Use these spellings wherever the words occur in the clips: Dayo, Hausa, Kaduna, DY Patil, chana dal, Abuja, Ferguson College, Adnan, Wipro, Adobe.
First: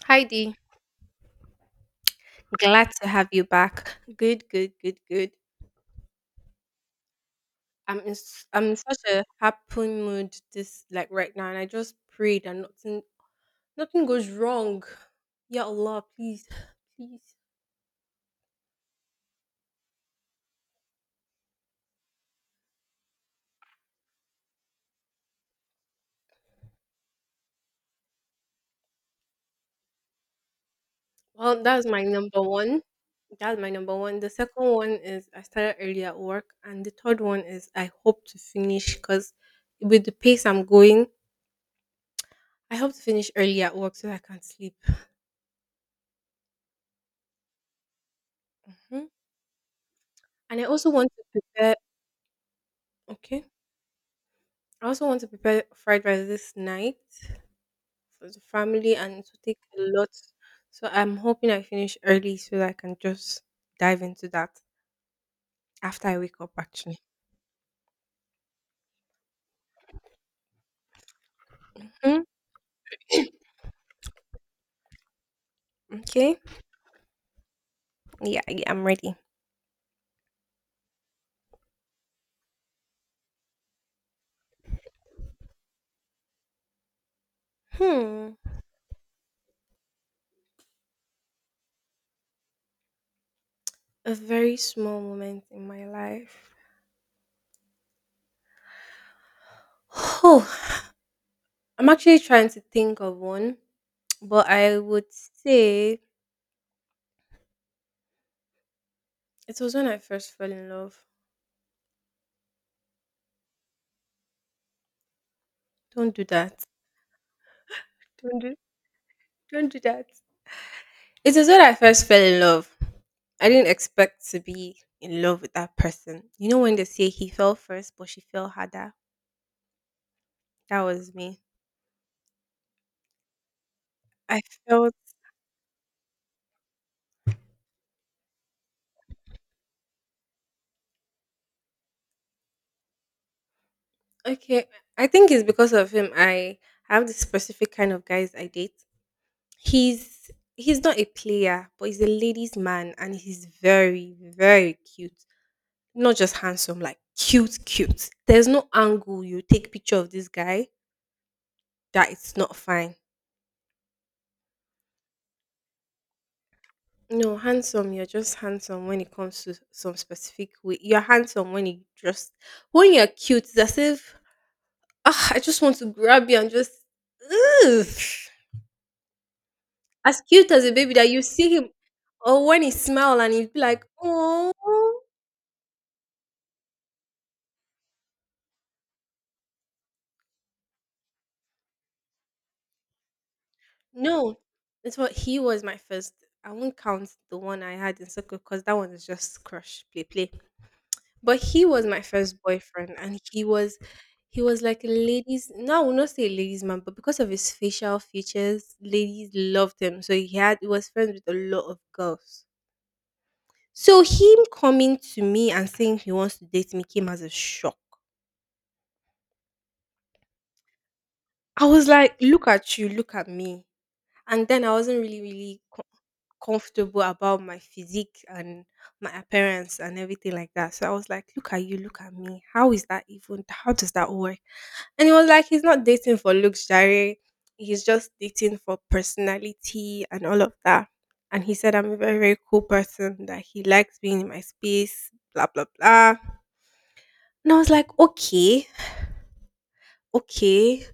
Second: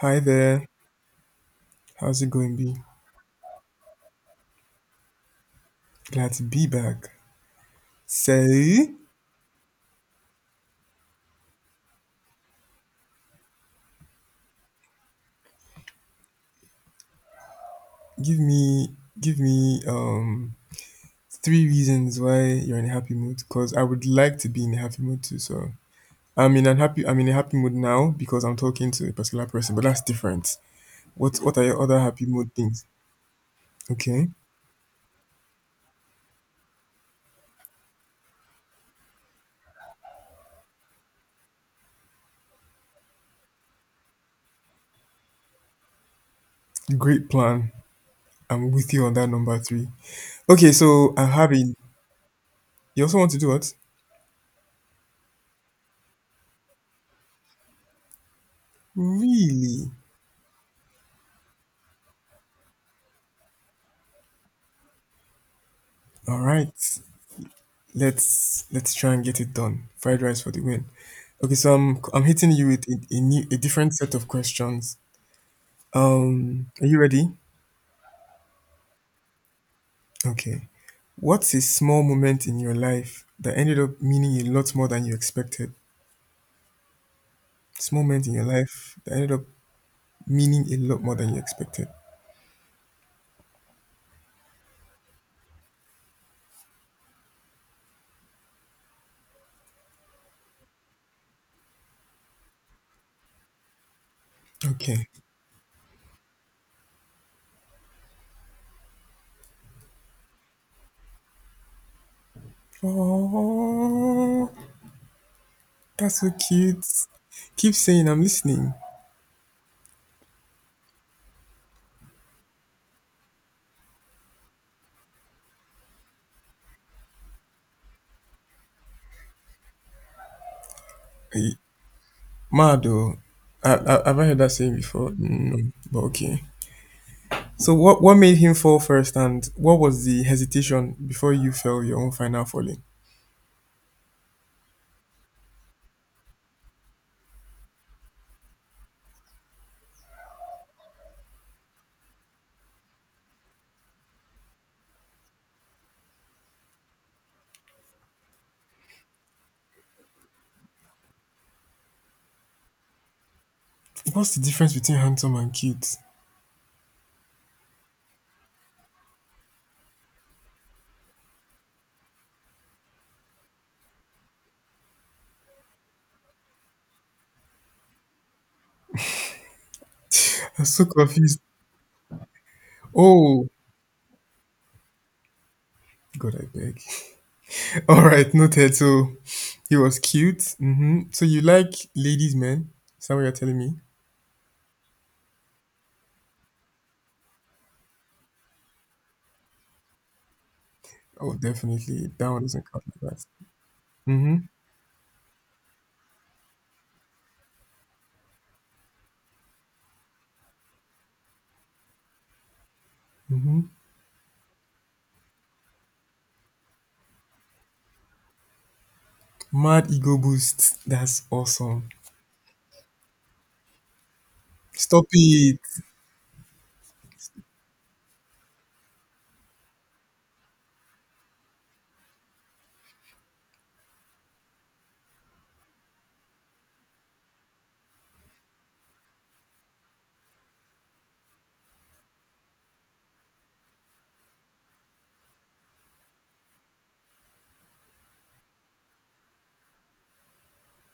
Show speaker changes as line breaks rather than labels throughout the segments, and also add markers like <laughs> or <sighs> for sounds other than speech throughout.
Hi
Heidi,
there. How's it going, B?
glad to have you back. Good, good, good, good.
Glad to be back.
I'm in
Say,
such a happy mood this like right now, and I just pray that nothing goes wrong. Ya Allah, please, please.
give me, three reasons why you're in a happy mood. Cause I would like to be in a happy mood too. So I'm in unhappy. I'm in a happy mood now because I'm talking to a particular person, but that's different. What
Well,
are your
that's
other
my
happy
number
mood
one.
things?
That's my number one.
Okay,
The second one is I started early at work, and the third one is I hope to finish because with the pace I'm going, I hope to finish early at work so I can sleep.
great plan. I'm with
Mhm.
you on that number three.
And I
Okay,
also want
so
to
I'm having.
prepare.
You also want to
Okay.
do what?
I also want to prepare fried rice this night for the family, and it will take a
Really?
lot. So I'm hoping I finish early so that I can just dive into that after I wake
All
up,
right.
actually.
Let's try and get it done. Fried rice for the win. Okay, so I'm
Hmm?
I'm hitting you with a new a different set of questions.
Okay.
Are you ready?
Yeah, yeah, I'm ready.
Okay. What's a small moment in your life that ended up meaning a lot more than you expected? Small moment
Hmm.
in your life that ended up meaning a lot more than you expected.
A very small moment in my life. Oh, I'm actually trying to think of one, but I
Okay.
would say it was when I first fell in love.
Oh,
Don't
that's
do
so
that.
cute. Keep saying I'm
Don't do,
listening.
don't do that. It is when I first fell in love. I didn't expect to be in love with that person. You know when they say he fell first, but she fell harder? That was me.
Eh, mad though. Have I heard
I
that saying
felt
before? Mm, no, but okay. So what made him fall first and what was the hesitation before you fell your own final falling?
okay. I think it's because of him. I have this specific kind of guys I date. He's not a player, but he's a ladies' man, and he's very very cute. Not just handsome, like cute, cute. There's no angle you take picture of this guy that it's not fine.
What's the difference between handsome and cute?
No, handsome. You're just handsome when it comes to some specific way. You're handsome when you just when you're cute. It's as if ah, I just want to grab you and just ugh. As cute as
I'm
a
so
baby that you
confused.
see him, or when he smile and
Oh
he'd be like, oh
God, I beg. <laughs> All right, noted. So he was cute. Hmm, so you like ladies, men? Is that what you're telling me?
no, that's what he was my first. I won't count the one I had in circle because that one is just crush play play.
Oh,
But he was my
definitely. That
first
one doesn't count
boyfriend,
like
and
that. Hmm.
he was like a ladies. No, I will not say a ladies man, but because of his facial features, ladies loved him. So he had he was friends with a lot of girls.
Hmm.
So him coming to me and saying he wants to date me came as a shock.
Mad ego boost. That's
I was
awesome.
like, look at you, look at me. And then I wasn't
Stop
really
it,
really comfortable about my physique and my appearance and everything like that. So I was like, look at you, look at me. How is that even? How does that work? And he was like he's not dating for looks, Jare. He's just dating for personality and all of that. And he said I'm a very very cool person that he likes being in my space, blah blah blah. And I was like, okay, okay.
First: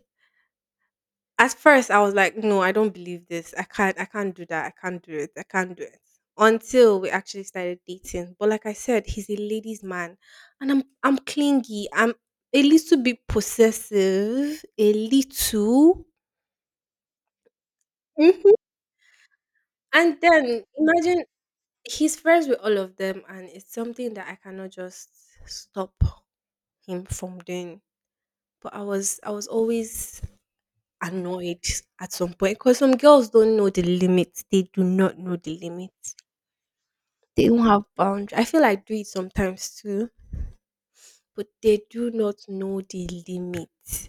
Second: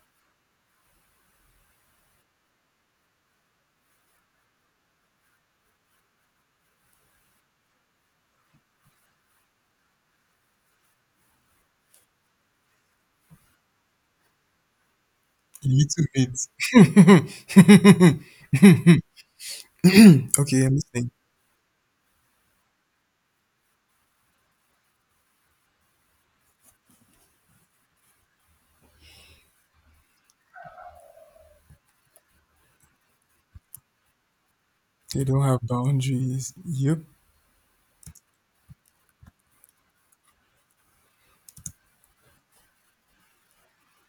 At first I was like, "No, I don't believe this. I can't do that. I can't do it. I can't do it." Until we actually started dating. But like I said, he's a ladies man and I'm clingy. I'm a little bit possessive, a
you
little.
little bit.
Mhm. And
<laughs>
then
Okay, I'm listening.
imagine he's friends with all of them and it's something that I cannot just stop him from doing. But I was always annoyed at some point because some girls don't know the limits. They do not
They
know
don't
the
have
limits.
boundaries. Yep.
They don't have boundaries. I feel I do it sometimes too, but they do not know the limits.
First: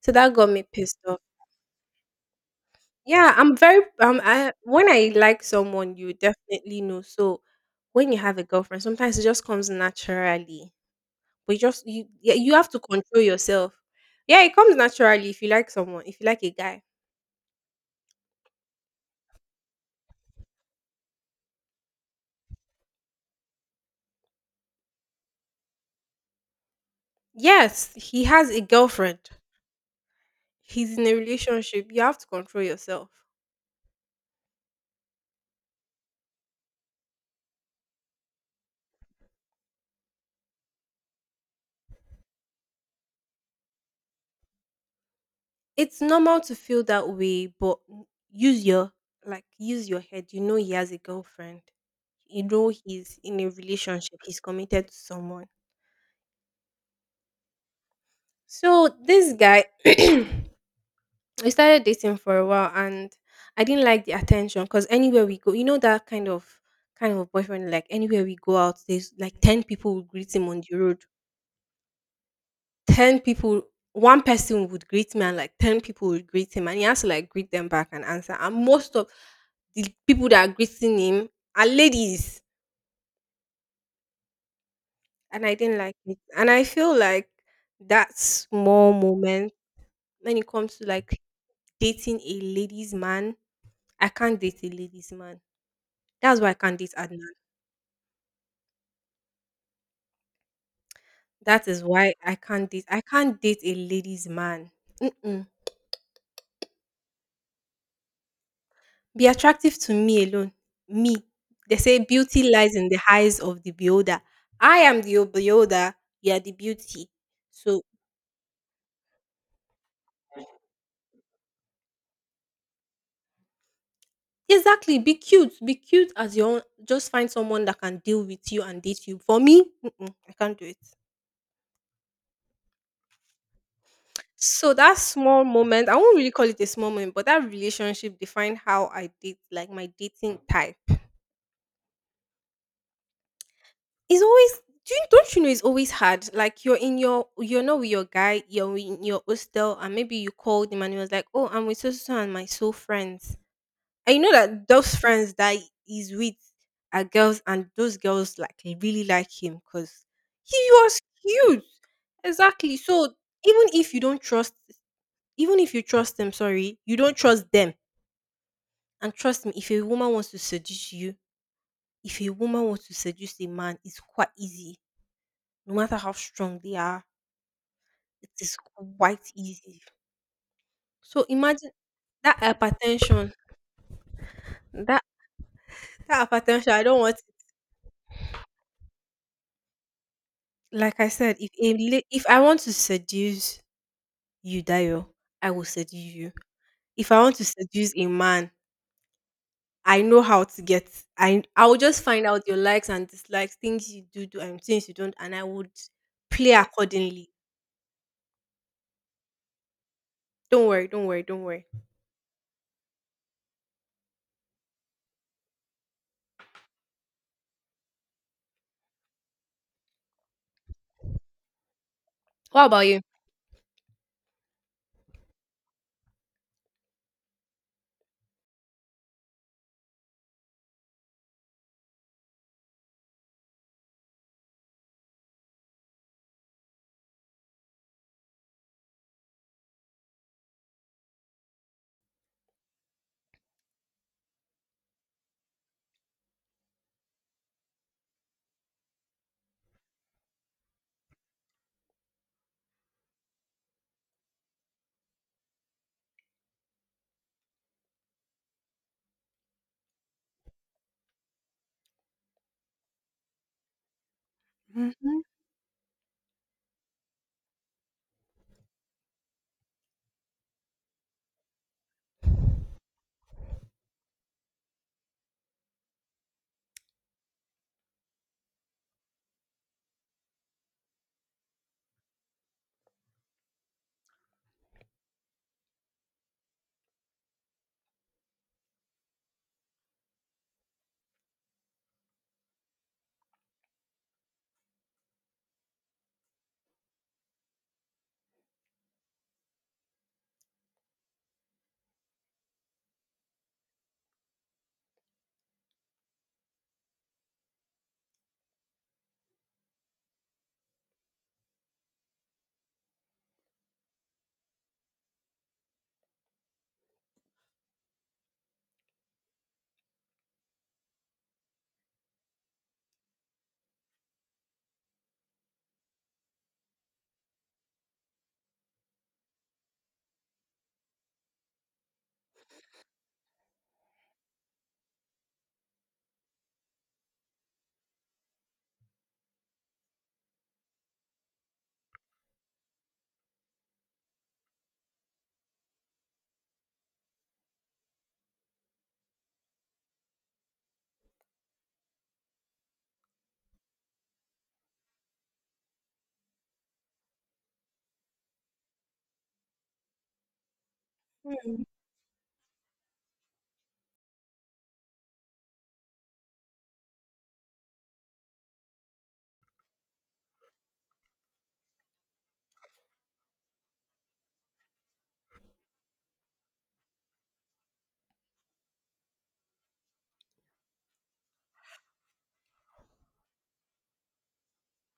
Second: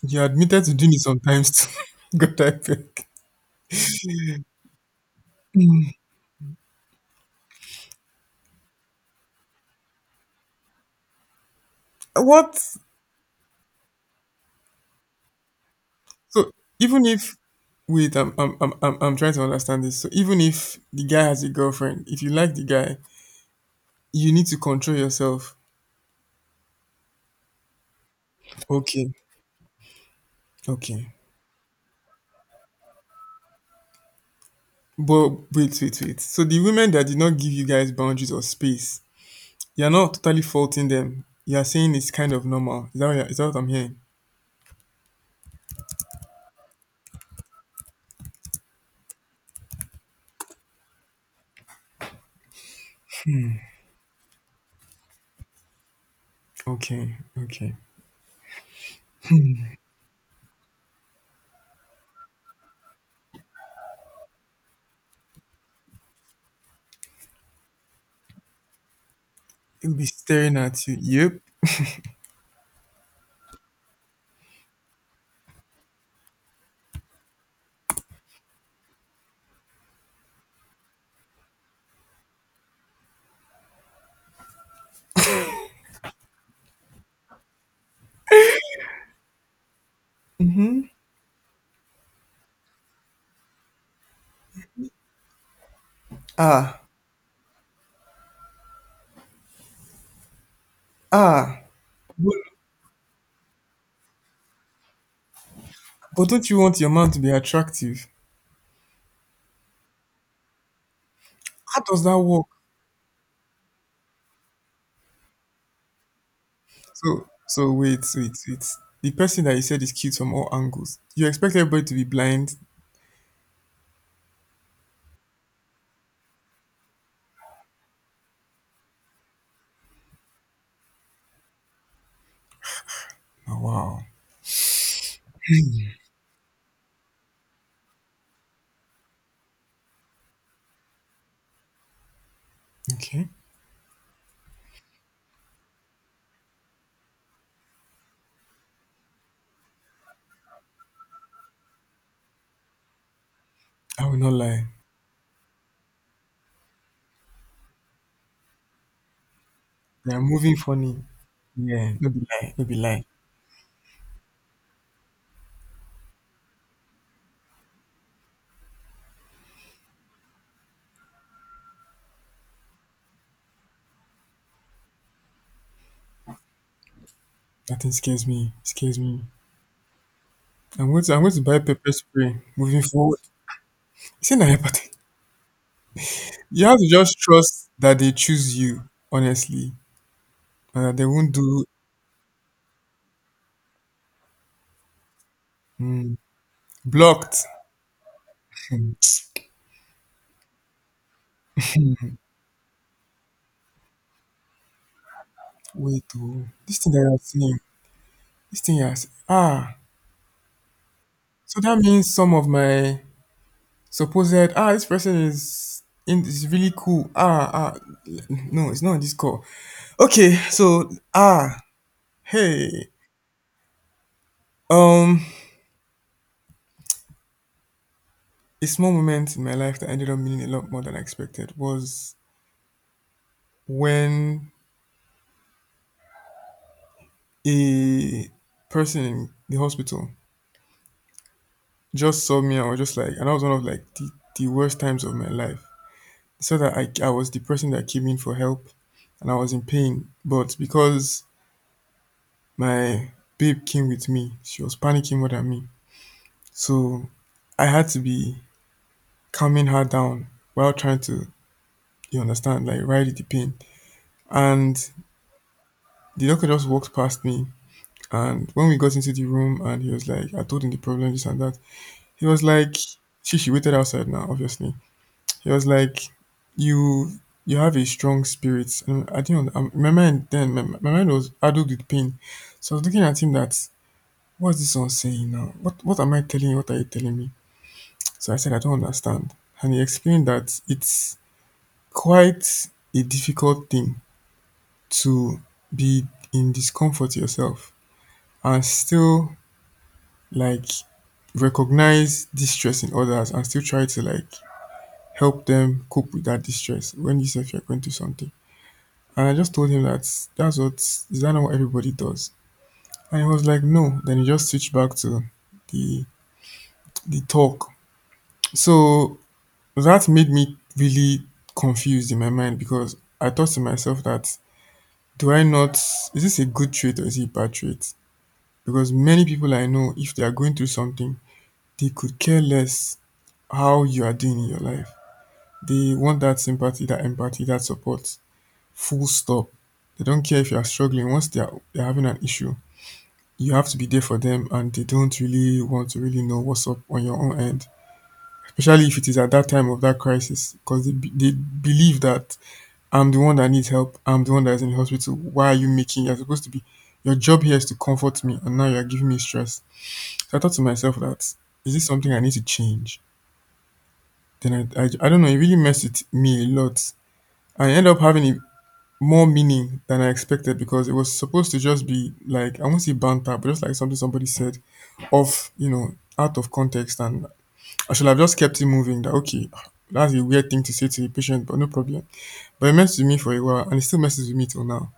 So
You
that got me
admitted to doing it
pissed off.
sometimes too. <laughs> God, I beg.
Yeah, I'm very I when I like someone you definitely know. So when you have a girlfriend, sometimes it just comes naturally. But you just you yeah, you have
What?
to control yourself. Yeah, it comes naturally if you like someone, if you like
So
a guy.
even if wait, I'm trying to understand this. So even if the guy has a girlfriend, if you like the guy, you need to control yourself.
Yes, he has a
Okay.
girlfriend. He's in
Okay.
a relationship, you have to control yourself.
But wait. So the women that did not give you guys boundaries or space, you're not totally faulting them. You're saying it's kind of normal. Is that is that what I'm hearing?
It's normal to feel that way, but use your like use your head. You know he has a girlfriend. You know he's in a relationship. He's committed to someone.
Okay, okay.
So this guy, <clears throat> we started dating for a while, and I didn't like the attention because anywhere we go, you know that kind of boyfriend. Like anywhere we go out, there's like ten
He'll
people will
be
greet him
staring
on the
at you.
road
Yep.
10 people, one person would greet me and like 10 people would greet him and he has to like greet them back and answer. And most of the people that are greeting him are ladies. And I didn't like it. And I feel like that small moment when it comes to like dating a ladies man, I can't date a ladies man. That's why I can't
Ah,
date Adnan.
ah.
That is why I can't date. I can't date a ladies man. Mm-mm.
But don't you want your man to be attractive?
Be attractive to me alone. Me. They
How
say
does that
beauty
work?
lies in the eyes of the beholder. I am the beholder. You are the beauty.
So, so
So
wait, wait, wait. The person that you said is cute from all angles. You expect everybody to be blind?
exactly, be cute. Be cute as your own. Just find someone that can deal with you and date you. For me, mm-mm, I can't do it.
Oh, wow.
So that small moment, I won't really call it a small moment, but that relationship defined how I date, like my dating type.
Okay.
It's always do you don't you know it's always hard? Like you're in your you're not with your guy, you're in your hostel and maybe you called him and he was like, oh, I'm with so so so and my soul friends.
I
And
will
you know
not lie.
that those friends that he's with are girls and those girls like really like him because
They are moving
he was
funny.
cute.
Yeah. No be lie. No be
Exactly.
lie.
So even if you don't trust even if you trust them, sorry, you don't trust them. And trust me, if a woman wants to seduce you, if a woman wants to seduce a man, it's quite easy no matter how strong they are,
That thing scares
it
me.
is
Scares me.
quite easy.
I'm going to. I'm
So
going to buy
imagine
pepper spray.
that
Moving forward.
hypertension.
It's in apathy.
That that
You
hypertension,
have
I
to
don't want.
just trust that they choose you. Honestly, and that
Like
they
I
won't
said, if
do
a la- if I want to seduce you, Dayo, I will seduce
mm,
you. If I want to
blocked.
seduce a man,
Hmm.
I know how to get. I will just find out your likes and dislikes, things you do do and things you don't, and I would
Wait, oh,
play
this thing that I'm
accordingly.
seeing. This thing has ah.
Don't worry, don't worry, don't
So
worry.
that means some of my supposed ah this person is in is really cool. Ah, ah, no, it's not on this call. Okay, so ah
What about
hey.
you?
Um a small moment in my life that ended up meaning a lot more than I expected was when a person in the hospital just saw me and was just like and that was one of like the worst times of my life. So that I was the person that came in for help and I was in pain. But because my babe came with me. She was panicking more than me. So I had to be calming her down while trying to, you understand, like ride the pain. And
Hmm.
the doctor just walked past me. And when we got into the room and he was like, I told him the problem, this and that. He was like, she waited outside now, obviously. He was like, you have a strong spirit. And I didn't, my mind then, my mind was addled with pain. So I was looking at him that, what's this one saying now? What am I telling you? What are you telling me? So I said, I don't understand. And he explained that it's quite a difficult thing to be in discomfort yourself and still like recognize distress in others and still try to like help them cope with that distress when you say you're going through something. And I just told him that that's what is that not what everybody does? And he was like, no. Then he just switched back to the the talk. So that made me really confused in my mind because I thought to myself that do I not is this a good trait or is it a bad trait? Because many people I know, if they are going through something, they could care less how you are doing in your life. They want that sympathy, that empathy, that support. Full stop. They don't care if you are struggling. Once they are they're having an issue, you have to be there for them and they don't really want to really know what's up on your own end. Especially if it is at that time of that crisis because they, they believe that I'm the one that needs help. I'm the one that is in the hospital. Why are you making? You're supposed to be. Your job here is to comfort me, and now you're giving me stress. So I thought to myself that is this something I need to change? Then I don't know. It really messed with me a lot. I ended up having a- more meaning than I expected because it was supposed to just be like I won't say banter, but just like something somebody said off, you know, out of context, and I should have just kept it moving. That okay, that's a weird thing to say to a patient, but no problem. But it messed with me for a while, and it still messes with me till now.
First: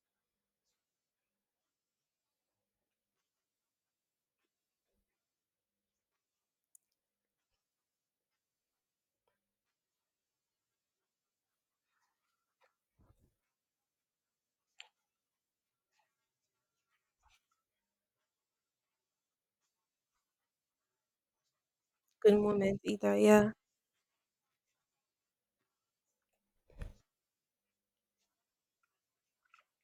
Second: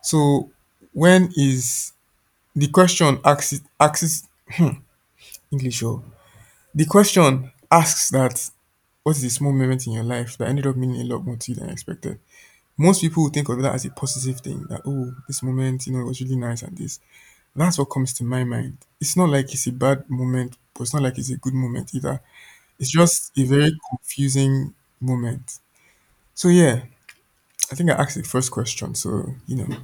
So when is the question asks <clears throat> English oh the question asks that what is the small moment in your life that ended up meaning a lot more to you than expected. Most people would think of that as a positive thing that oh this moment you know it was really nice and this. That's what comes to my mind. It's not like it's a bad moment, but it's not like it's a good moment either.
Good moment,
It's
either.
just a
Yeah.
very confusing moment. So yeah, I think I asked the first question. So you know,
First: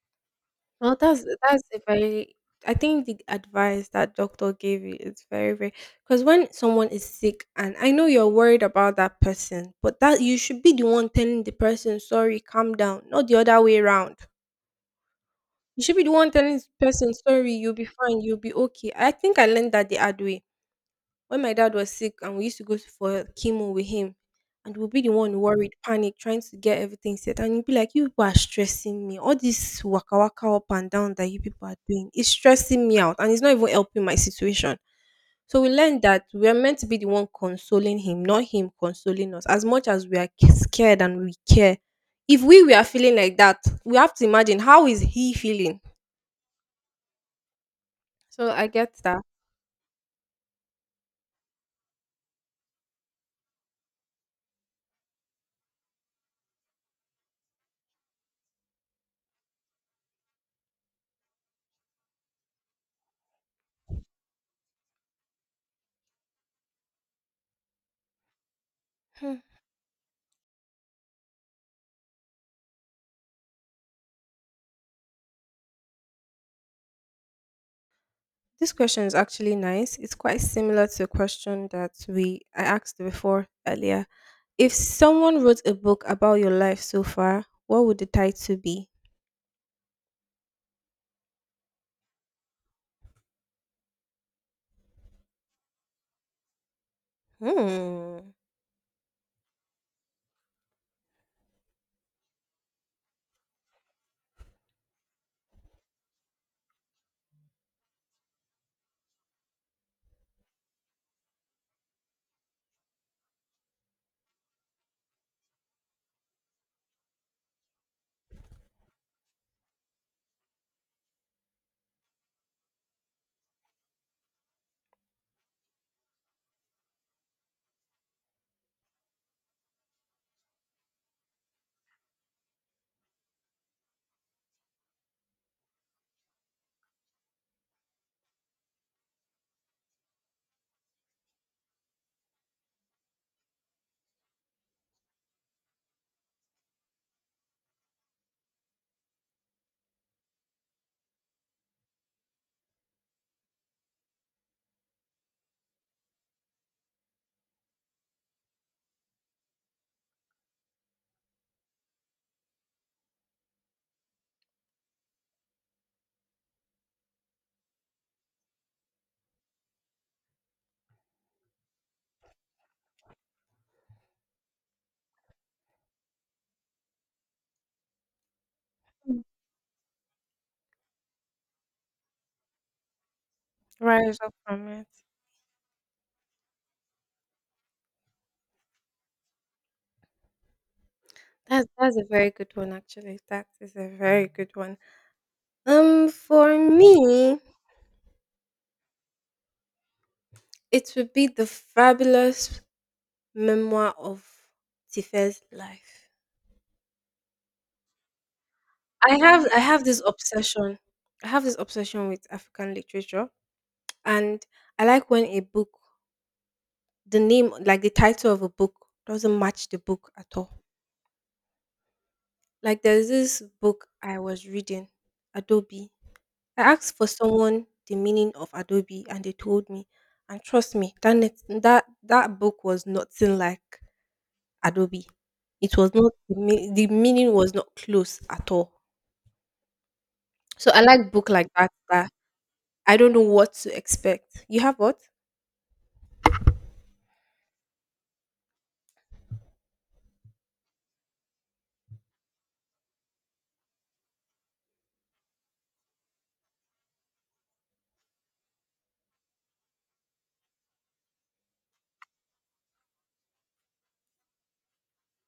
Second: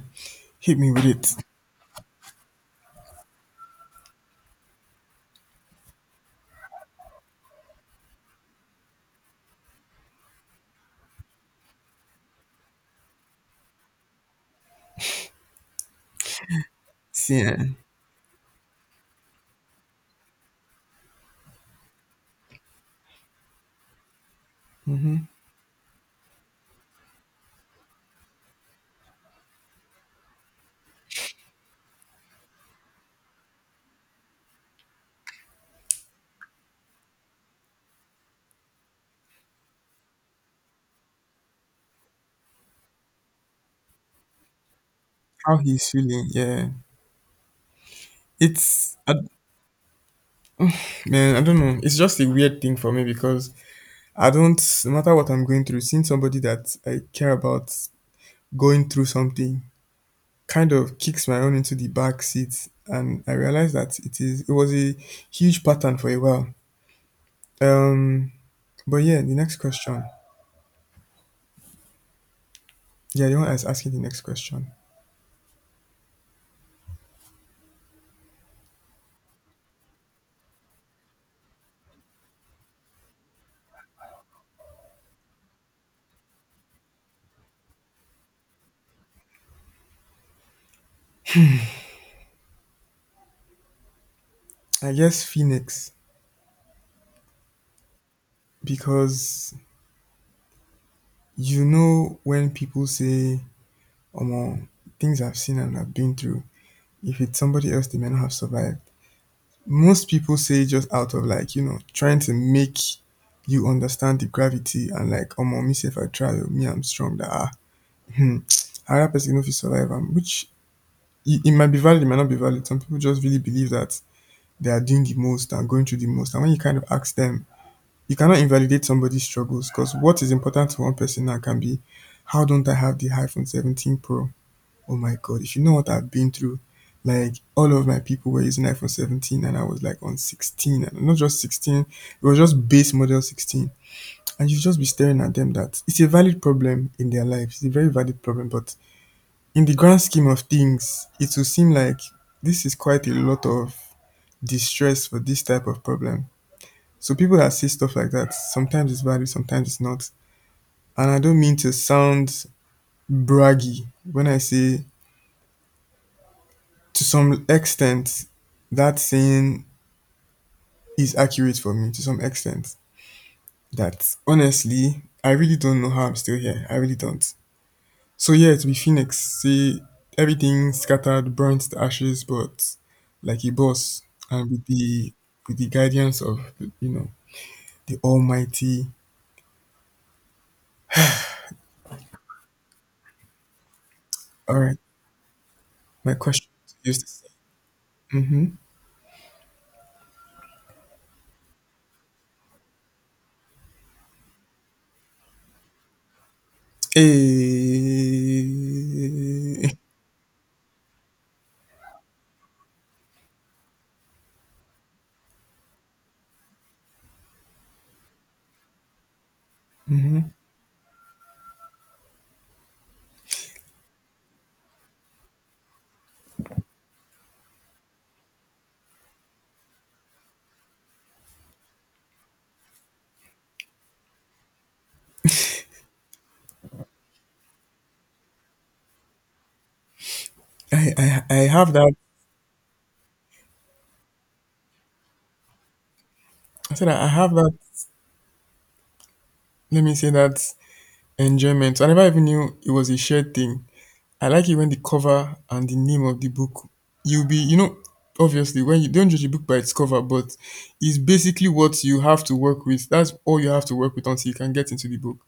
hit me
Well,
with
that's
it.
that's a very. I think the advice that doctor gave you is very very because when someone is sick and I know you're worried about that person, but that you should be the one telling the person sorry, calm down, not the other way around. You should be the one telling the person sorry,
Yeah.
you'll be fine, you'll be okay. I think I learned that the hard way when my dad was sick and we used to go for chemo with him, and we'll be the
Ya.
one worried, panic, trying to get everything set. And you'll be like, you people are stressing me. All this waka waka up and down that you people are doing is stressing me out and it's not even helping my situation. So we learned that we are meant to be the one consoling him, not him consoling us. As much as we are scared and we care, if we were feeling like that, we have to imagine how is he
How
feeling.
he's feeling. Yeah,
So I get
it's I,
that.
man. I don't know. It's just a weird thing for me because I don't. No matter what I'm going through, seeing somebody that I care about going through something kind of kicks my own into the back seat, and I realize that it is. It was a huge pattern for a while. Um, but yeah, the next question. Yeah, the one I was asking the next question.
This question is actually nice. It's quite similar to a question that we I asked before earlier. If someone wrote a book about your life so far, what would the title be?
I guess Phoenix
Hmm.
because you know when people say, "Omo, things I've seen and I've been through." If it's somebody else, they may not have survived. Most people say just out of like, you know, trying to make you understand the gravity and like, omo, me say if I try, oh, me I'm strong. That ah, hmm, another person no fit survive am. Which it might be valid, it might not be valid. Some people just really believe that they are doing the most and going through the most. And when you kind of ask them, you cannot invalidate somebody's struggles because what is important to one person now can be, how don't I have the iPhone 17 Pro? Oh my God, if you know what I've been through, like all of my people were using iPhone 17 and I was like on 16 and not just 16, it was just base model 16. And you just be staring at them that it's a valid problem in their lives. It's a very valid problem, but in the grand scheme of things, it will seem like this is quite a lot of distress for this type of problem. So people that say stuff like that, sometimes it's valid, sometimes it's not. And I don't mean to sound braggy when I say to some extent, that saying is accurate for me to some extent. That honestly, I really don't know how I'm still here. I really don't. So yeah, to be Phoenix,
Mm.
say everything scattered, burnt to ashes, but like a boss,
Rise up
and
from it.
with the guidance of you know the Almighty.
That's a very good one actually. That is a very good
All
one.
right,
Um,
my question
for
to you is to say,
me,
mm-hmm.
it would be the fabulous memoir of Tife's life. I have I
Eh,
have this obsession. I have this obsession with African literature. And I like when a book, the name, like the title of a book, doesn't match the book at all. Like there's this book I was reading, Adobe. I asked for someone the meaning of Adobe, and they told me. And trust me, that net- that that book was nothing like Adobe. It was not the meaning was not close at all. So I like book
I
like that.
have that.
That I don't know what to expect. You have what?
I said I have that. Let me say that Enjoyment I never even knew it was a shared thing. I like it when the cover and the name of the book you'll be you know obviously when you don't judge a book by its cover but it's basically what you have to work with. That's all you have to work with until you can get into the book.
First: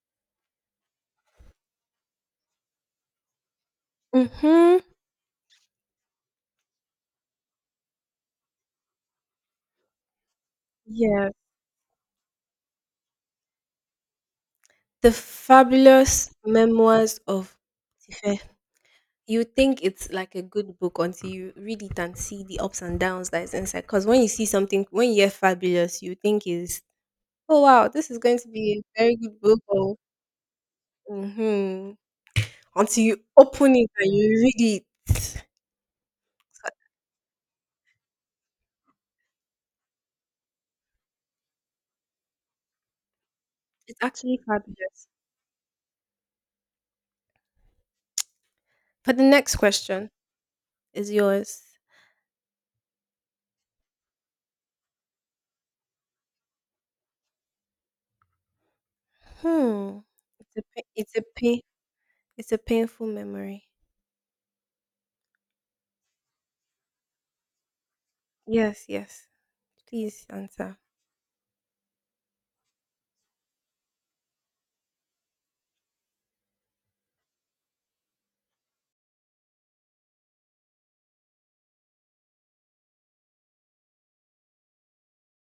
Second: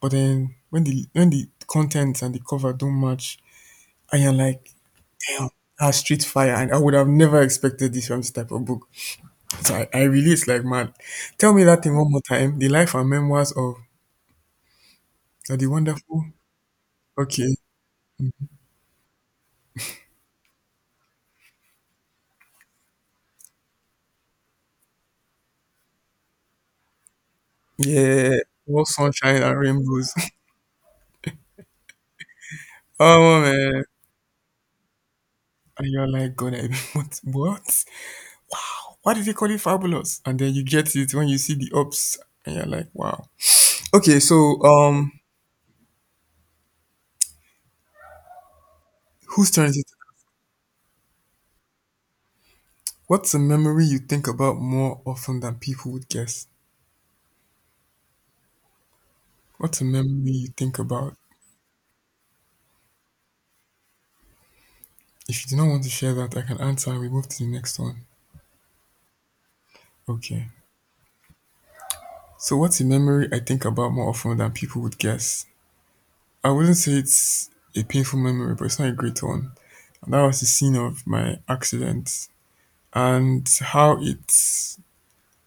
But then when the content and the cover don't match, and you're like,
Mm-hmm.
damn, that's street fire, and I would have never expected this from this type of book. So I release like mad.
Yeah.
Tell me that thing one more time. The life and memoirs
The
of the wonderful,
Fabulous Memoirs
okay.
of fair. You think it's like a good book until you read it and see the ups and downs that is inside. Because when you see something, when you hear fabulous, you think is, oh wow, this is
Yeah,
going to be
all
a very good
sunshine and
book. Or,
rainbows. <laughs>
hmm. Until you
Oh
open
man.
it and you read it,
And you're like, God, I <laughs> what? Why did they call it fabulous? And then you get it when you see the ups, and you're like, wow.
it's
Okay, so
actually fabulous.
um
But the
whose
next
turn is it?
question is yours.
What's a memory you think about more often than people would guess? What's a
Hmm.
memory you think
It's
about?
a pain it's a painful memory.
If you do not want to share that, I can answer and we move to the next one.
Yes, yes. Please
Okay.
answer.
So what's a memory I think about more often than people would guess? I wouldn't say it's a painful memory, but it's not a great one. That was the scene of my accident, and how it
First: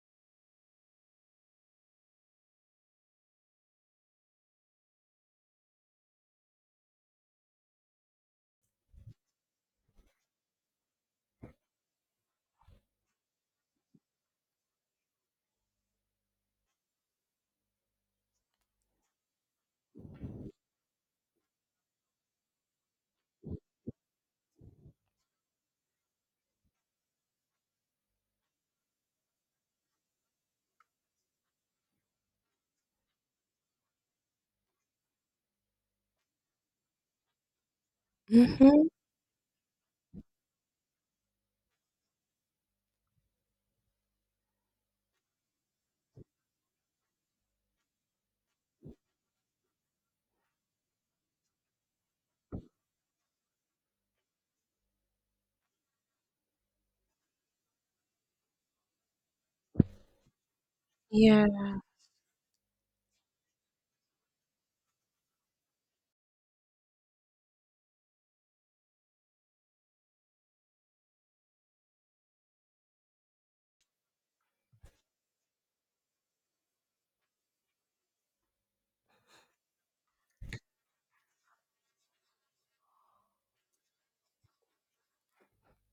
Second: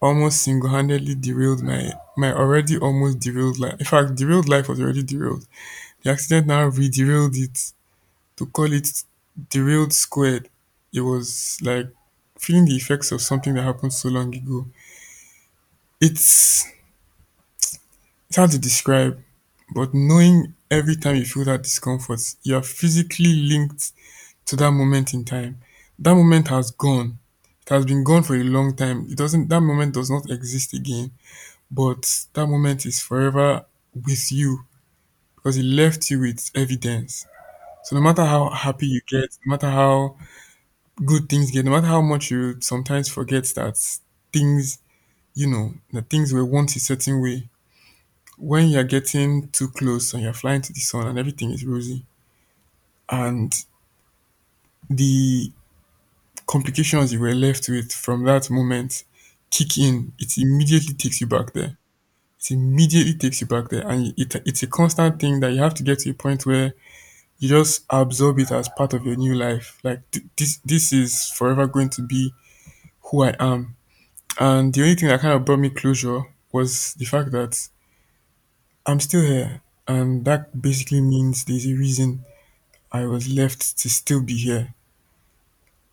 almost single handedly derailed my already almost derailed life. In fact, derailed life was already derailed. The accident now re derailed it, to call it derailed squared. It was like feeling the effects of something that happened so long ago. It's it's hard to describe, but knowing every time you feel that discomfort, you are physically linked to that moment in time. That moment has gone. It has been gone for a long time. It doesn't That moment does not exist again, but that moment is forever with you because it left you with evidence. So no matter how happy
Mm-hmm.
you get, no matter how good things get, no matter how much you sometimes forget that things, you know, that things were once a certain way. When you're getting too close and you're flying to the sun and everything is rosy, and the complications you were left with from that moment kick in, it immediately takes you back
Yeah.
there. It immediately takes you back there, and it's a constant thing that you have to get to a point where you just absorb it as part of your new life. Like this is forever going to be who I am. And the only thing that kind of brought me closure was the fact that I'm still here, and that basically means there's a reason I was left to still be here.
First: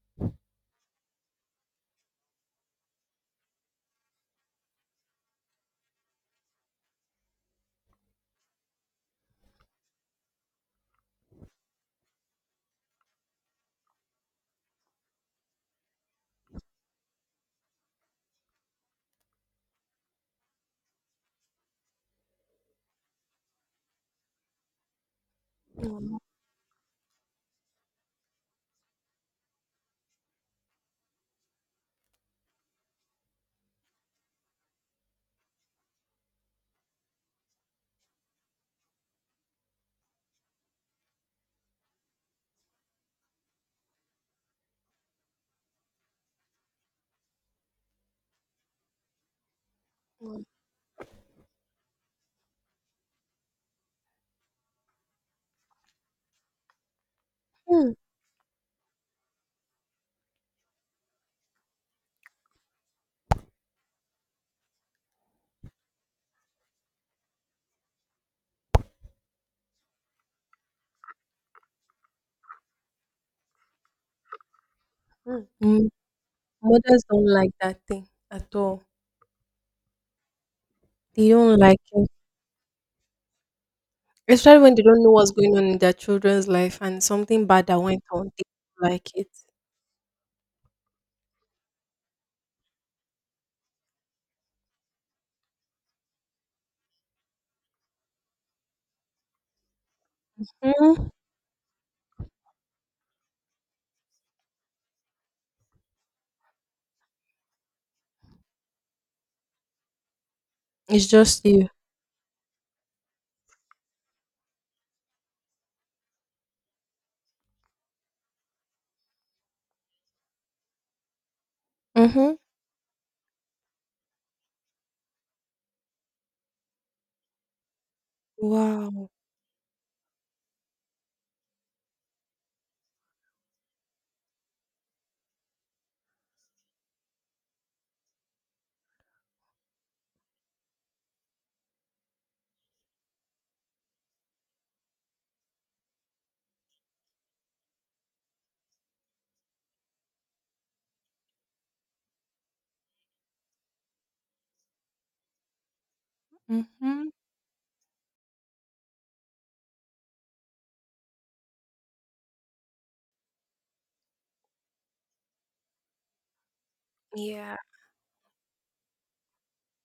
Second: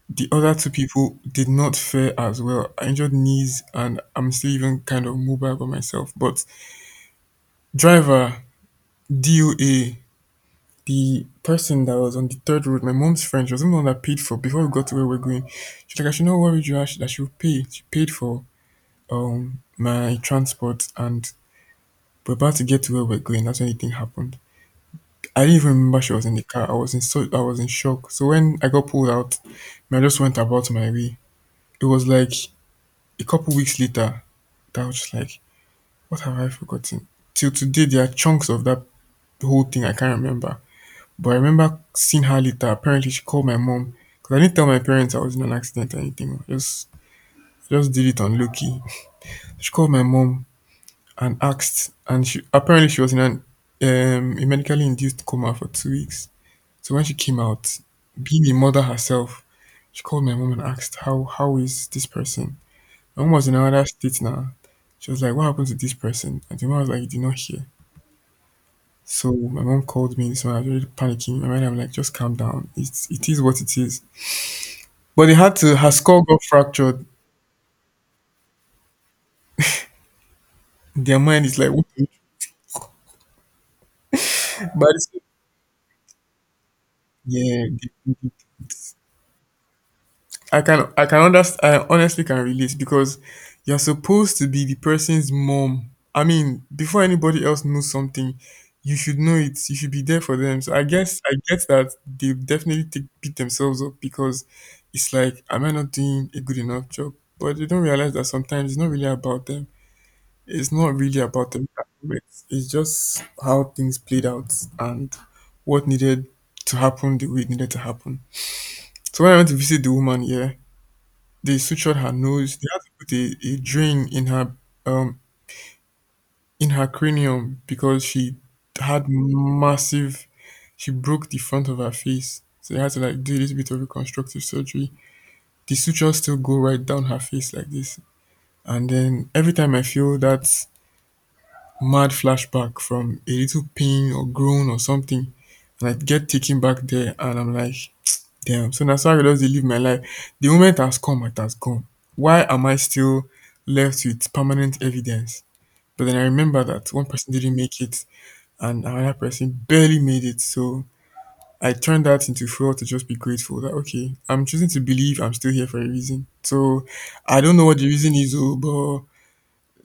The other two people did not fare as well. I injured knees and I'm still even kind of mobile by myself. But driver, DOA, the person that was on the third road, my mom's friend, she was the one that paid for before we got to where we're going. She's like, I should not worry you that she will pay. She paid for my transport, and we're about to get to where we're going. That's when the thing happened. I didn't even remember she
Mm,
was in the car. I was in shock. So when I got pulled out, I just went about my way. It was like a couple weeks later. Doubts like, what have I forgotten? Till today, there are chunks of that whole thing I can't remember. But I remember seeing her later. Apparently, she called my mom because I didn't tell my parents I was in an accident or anything. I just did it on low key. She called my mom and asked, and she apparently she was in an a medically induced coma for 2 weeks. So when she came out,
mm,
being a mother herself, she called my mom and asked, how is this person?" My mom was in another state now. She was like, "What happened to this person?" And the mom was like, "You did not hear." So my mom called me, so I was really panicking. My mind, I'm like, just calm down. It is what it is. But they
mm,
had to,
mm.
her skull got
Mothers
fractured.
don't like that thing at all.
Their
They
mind
don't
is like,
like
okay.
it, especially when they
But
don't know
it's,
what's going on in their children's life and something bad
yeah,
that went on. They don't like it.
I can understand. I honestly can relate because you're supposed to be the person's mom. I mean, before anybody else knows something, you should know it. You should be there for them. So I
Hmm
guess I get that they definitely take, beat themselves up because it's like, am I not doing a good enough job? But they don't realize that sometimes it's not really about them. It's not
It's
really
just
about the
you.
arguments. It's just how things played out, and what needed to happen the way it needed to happen. So when I went to visit the woman, yeah, they sutured her
Mm-hmm.
nose. They had to put a drain um in her cranium because she had
Wow.
massive. She broke the front of her face, so they had to like do a little bit of reconstructive surgery. The sutures still go right down her face like this, and then every time I feel that mad flashback from a little pain or groan or something and I get taken back there and I'm like, damn. So that's how I just dey live my life. The moment has come, it has gone. Why am I still left with permanent evidence? But then I remember that one
Mm-hmm.
person didn't make it and another person barely made it. So I turned that into fuel to just be grateful that okay, I'm choosing to believe I'm still here for a reason. So I
Yeah.
don't know what the reason is, oh, but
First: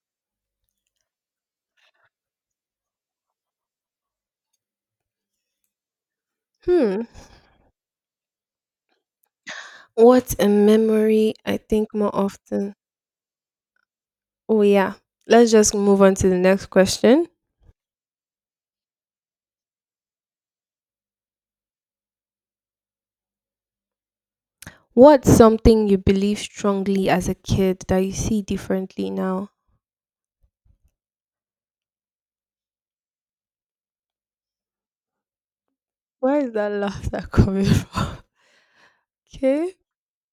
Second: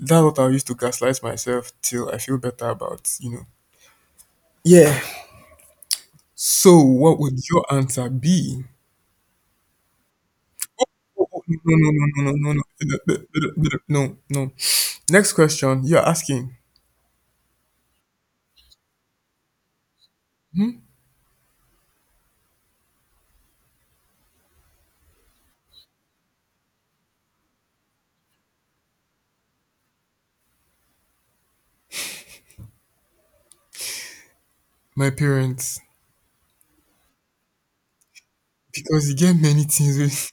that's what I used to gaslight myself till I feel better about, you know, yeah. So
Hmm.
what would your answer be?
What's a
Oh,
memory
oh,
I
no, no,
think
no,
more
no, no, no, no, no,
often?
no, no, no, no, no.
Oh, yeah.
Next
Let's just
question.
move
You're
on to the
asking.
next question.
Hmm?
What's something you believe strongly as a kid that you see differently now?
My parents,
Where is that laughter coming from? <laughs>
because you get many
Okay.
things.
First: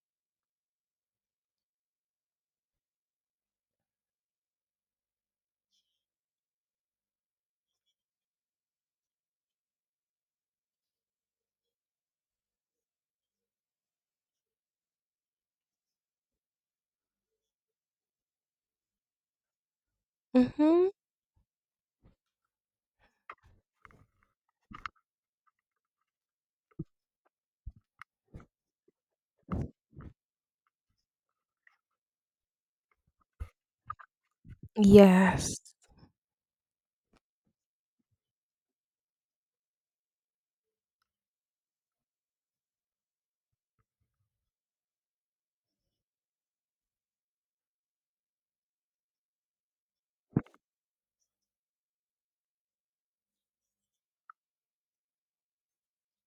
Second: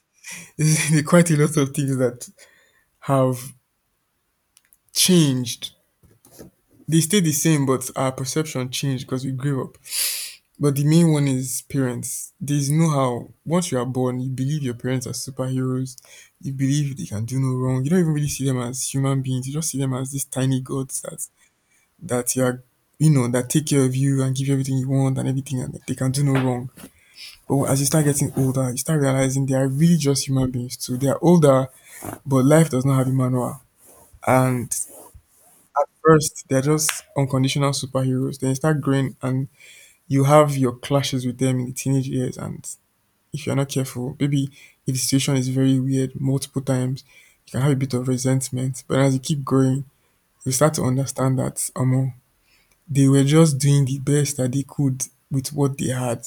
<laughs> there quite a lot of things that have changed. They stay the same, but our perception changed because we grew up. But the main one is parents. There's no how. Once you are born, you believe your parents are superheroes. You believe they can do no wrong. You don't even really see them as human beings. You just see them as these tiny
Mm-hmm.
gods that that you're you know that take care of you and give you everything you want and everything, and they can do no wrong. But as you start getting older, you start realizing they are really just human beings too. They are older, but life does not have a manual. And
Yes.
first they're just unconditional superheroes, then you start growing, and you have your clashes with them in the teenage years, and if you're not careful, maybe if the situation is very weird multiple times, you can have a bit of resentment. But as you keep growing, you start to understand that they were just doing the best that they could with what they had.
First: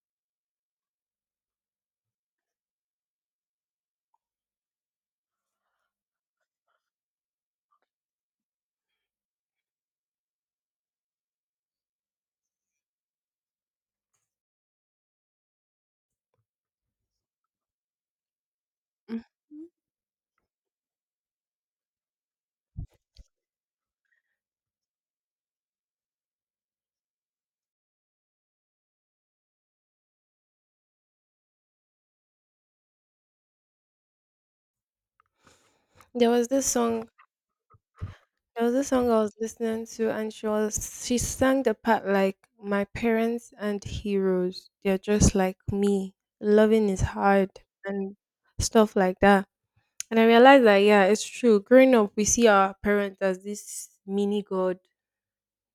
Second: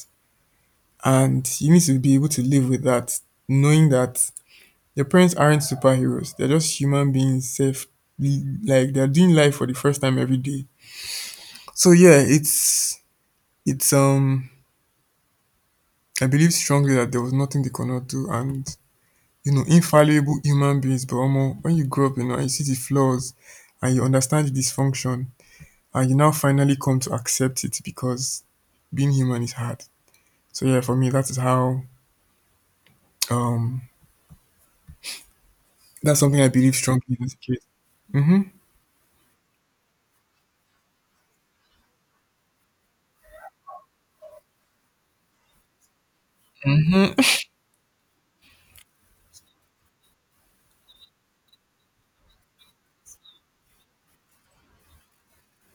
And you need to be able to live with that, knowing that your parents aren't superheroes. They're just human beings, self, like they're doing life for the first time every day. So yeah, it's I believe strongly that there was nothing they could not do, and
Mhm.
you know, infallible human beings. But omo, when you grow up, you know, and you see the flaws, and you understand the dysfunction, and you now finally come to accept it because being human is hard. So yeah, for me, that is how um that's
There
something
was
I
this
believe
song,
strongly as a kid. Mm-hmm.
there was this song I was listening to and she sang the part like my parents and heroes. They're just like me. Loving is hard and stuff like that. And I realized that yeah, it's true. Growing up, we see our parents as this mini god.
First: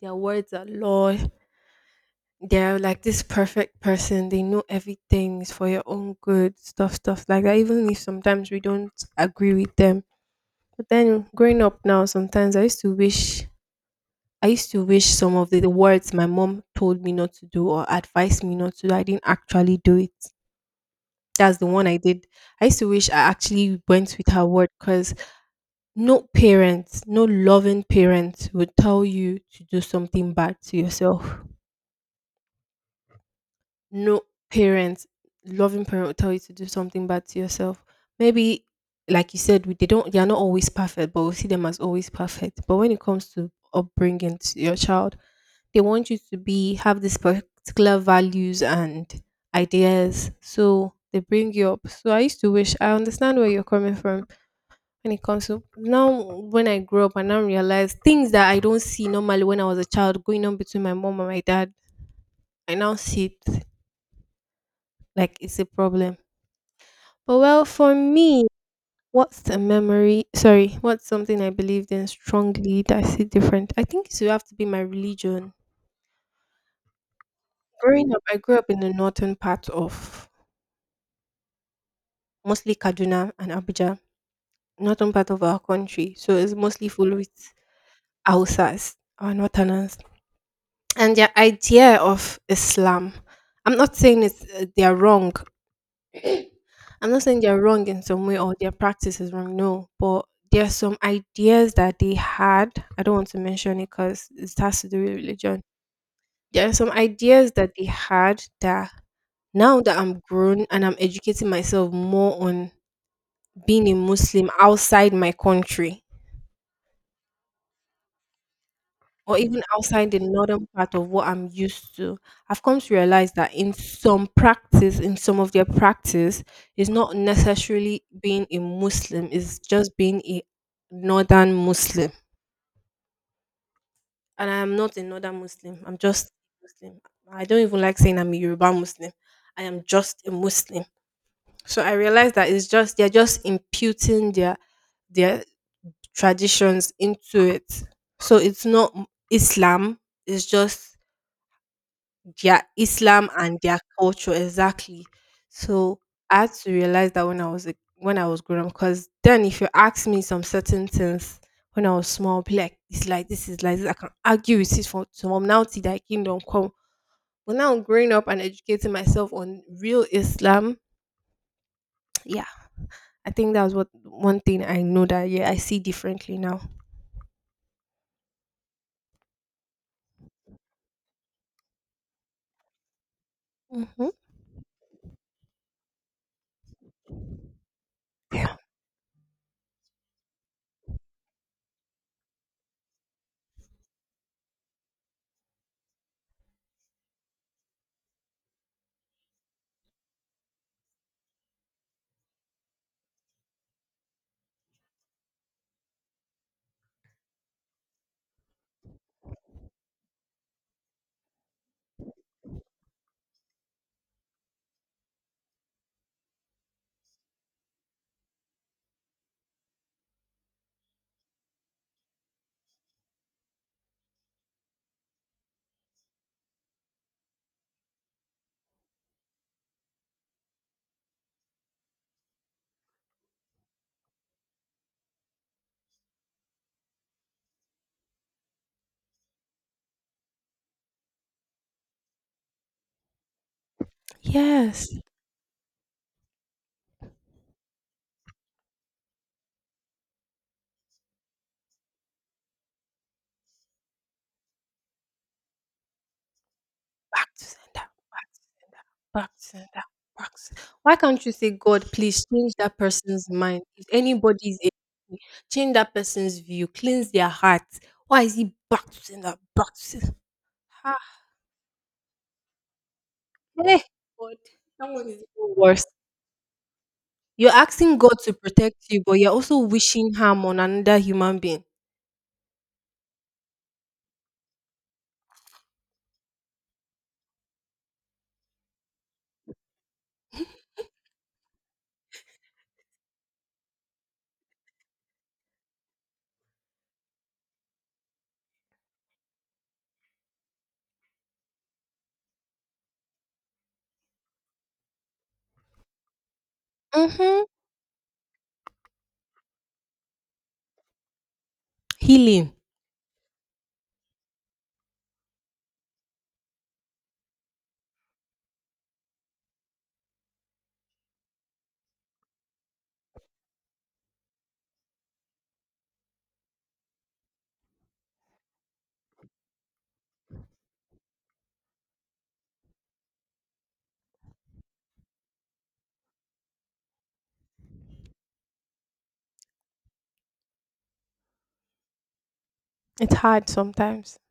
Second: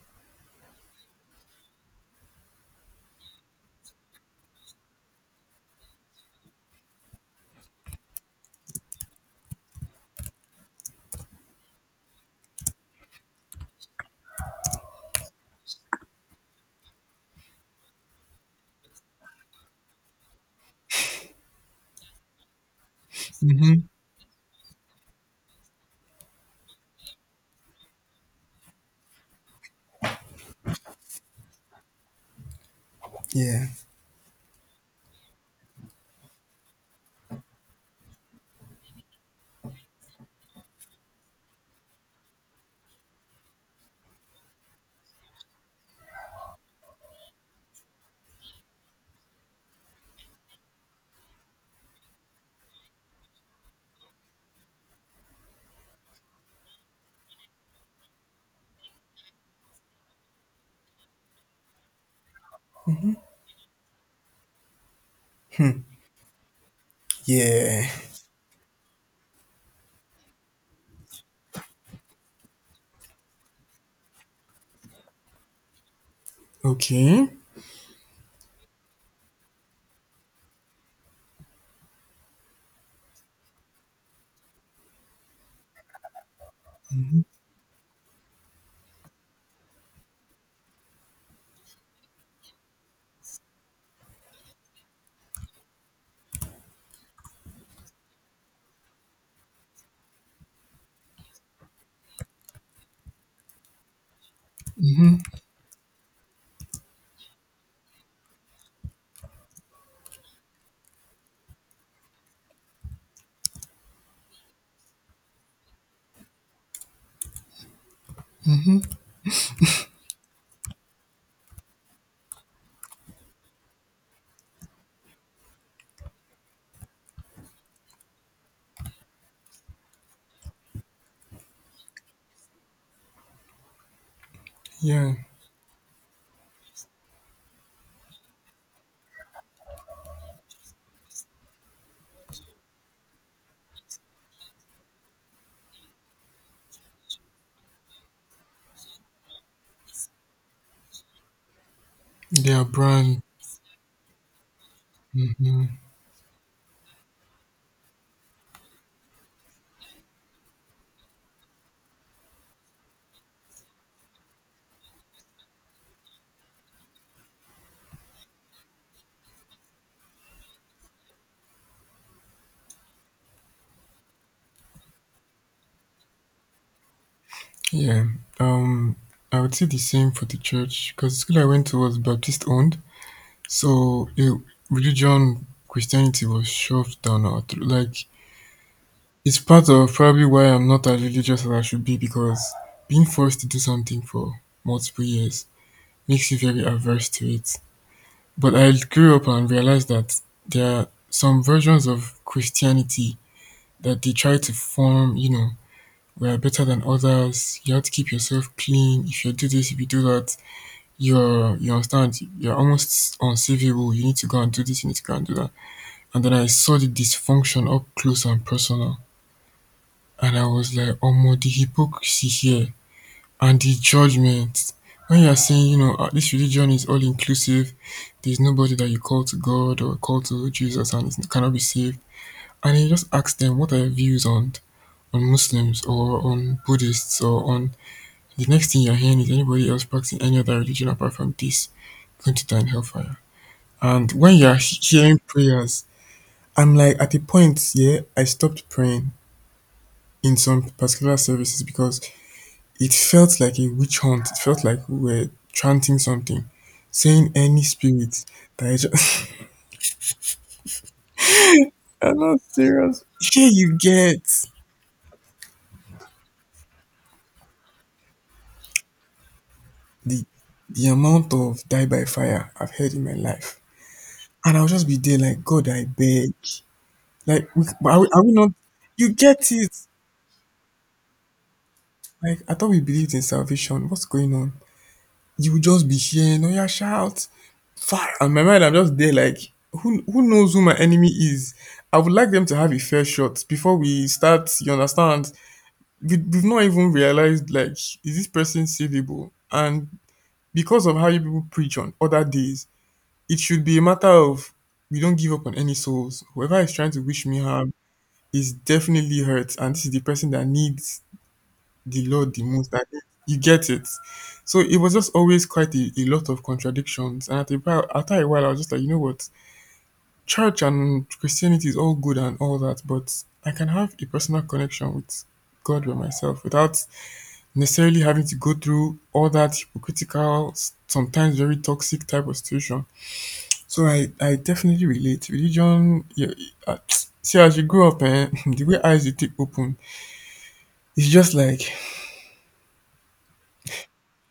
Their words are law. They're like this perfect person. They know everything is for your own good. Stuff like that. Even if sometimes we don't agree with them. But then growing up now, sometimes I used to wish, I used to wish some of the words my mom told me not to do or advised me not to do, I didn't actually do it. That's the one I did. I used to wish I actually
Mm-hmm.
went with her word, because no parent, no loving parent would tell you to do something bad to yourself.
Yeah.
No parent, loving parent will tell you to do something bad to yourself. Maybe, like you said, they don't, they are not always perfect, but we see them as always perfect. But when it comes to upbringing to your child, they want you to be have this particular values and ideas, so they bring you up. So I used to wish I understand where you're coming from when it comes to now. When I grew up, I now realize things that I don't see normally when I was a child going on between my mom and my dad. I now see it like it's a problem. But well,
Yeah.
for me, what's a memory? Sorry, what's something I believed in strongly that I see different? I think it would have to be my religion.
Okay.
Growing up, I grew up in the northern part of mostly Kaduna and Abuja, northern part of our country. So it's mostly full with Hausas, our northerners. And their idea of Islam, I'm not saying it's, they are wrong, I'm not saying they're wrong in some way or their practice is wrong, no, but there are some ideas that they had. I don't want to mention it because it has to do with religion. There are some ideas that they had that, now that I'm grown and I'm educating myself more on being a Muslim outside my country, or even outside the northern part of what I'm used to. I've come to realize that in some practice, in some of their practice, is not necessarily being a Muslim, it's just being a northern Muslim. And I am not a
Yeah.
northern Muslim, I'm just a Muslim. I don't even like saying I'm a Yoruba Muslim. I am just a Muslim. So I realized that it's just they're just imputing their traditions into it. So it's not Islam, it's just their
Their brand.
Islam and their culture, exactly.
Mm-hmm.
So I had to realize that when I was growing up, because then if you ask me some certain things when I was small, I'll be like it's like this is like this. I can argue with it from now till thy kingdom come. But now growing up and educating myself on real Islam, yeah, I think that was what one thing I know that yeah I see differently now.
Yeah. Um I would say the same for the church because the school I went to was Baptist owned.
Hmm
So it, religion, Christianity was shoved down our throat. Like it's part of probably why I'm not as religious as I should be because being forced to do something for multiple years makes you very averse to it. But I grew up and realized that there are some versions of Christianity that they try to form, you know, we are better than others, you have to keep yourself clean, if you do this, if you do that, you understand, you're almost unsavable, you need to go and do this, you need to go and do that. And then I saw the dysfunction up close and personal, and I was like, oh, the hypocrisy here and the judgment when you are saying you know this religion is all inclusive, there's nobody that you call to God or call to Jesus and it cannot be saved. And you just ask them, what are your views on Muslims or on Buddhists or on, the next thing you're hearing is anybody else practicing any other religion apart from this going to die in hellfire. And when you're
Yes,
hearing prayers, I'm like, at a point, yeah, I stopped praying in some particular services because it felt like a witch hunt. It felt like we were chanting something,
back
saying
to
any
sender,
spirit, that I just.
back to sender, back to. Why can't you say, God,
<laughs> I'm
please
not
change that
serious.
person's
Here
mind?
you
If
get
anybody is a change that person's view, cleanse their heart. Why is he back to sender, back to sender?
the
Ah,
amount of die by fire I've heard in my life,
hey, God,
and I'll just
that
be
one is
there like
even
God,
worse.
I beg. Like,
You're
but
asking
are we,
God
are we
to
not?
protect you,
You
but you're
get
also
it?
wishing harm on another human being.
Like, I thought we believed in salvation. What's going on? You will just be hearing oya shout fire, and my mind I'm just there like who knows who my enemy is, I would like them to have a fair shot before we start, you understand, we've not even realized like is this person savable. And because of how you people preach on other days, it should be a matter of we don't give up on any souls, whoever is trying to wish me
Mm-hmm.
harm is definitely hurt, and this is the person that needs the Lord the
Healing.
most I hate. You get it. So it was just always quite a lot of contradictions. And after a while, I was just like, you know what? Church and Christianity is all good and all that, but I can have a personal connection with God by myself without necessarily having to go through all that hypocritical, sometimes very toxic type of situation. So I definitely relate. Religion, yeah, uh, <tsk> see, as you grow up, eh, <laughs> the way eyes you take open, it's just like,
It's hard sometimes. <sighs>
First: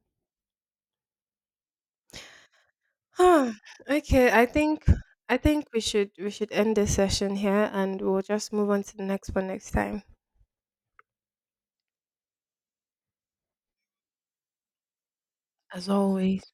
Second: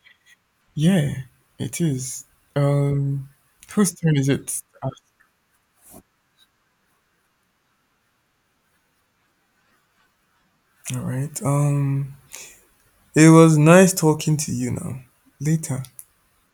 yeah, it is. Um,
Ah,
whose turn is
okay, I
it?
think, I think we should end this session here and we'll just move on to the next one next time.
All right. It was nice talking to you now. Later.
As always.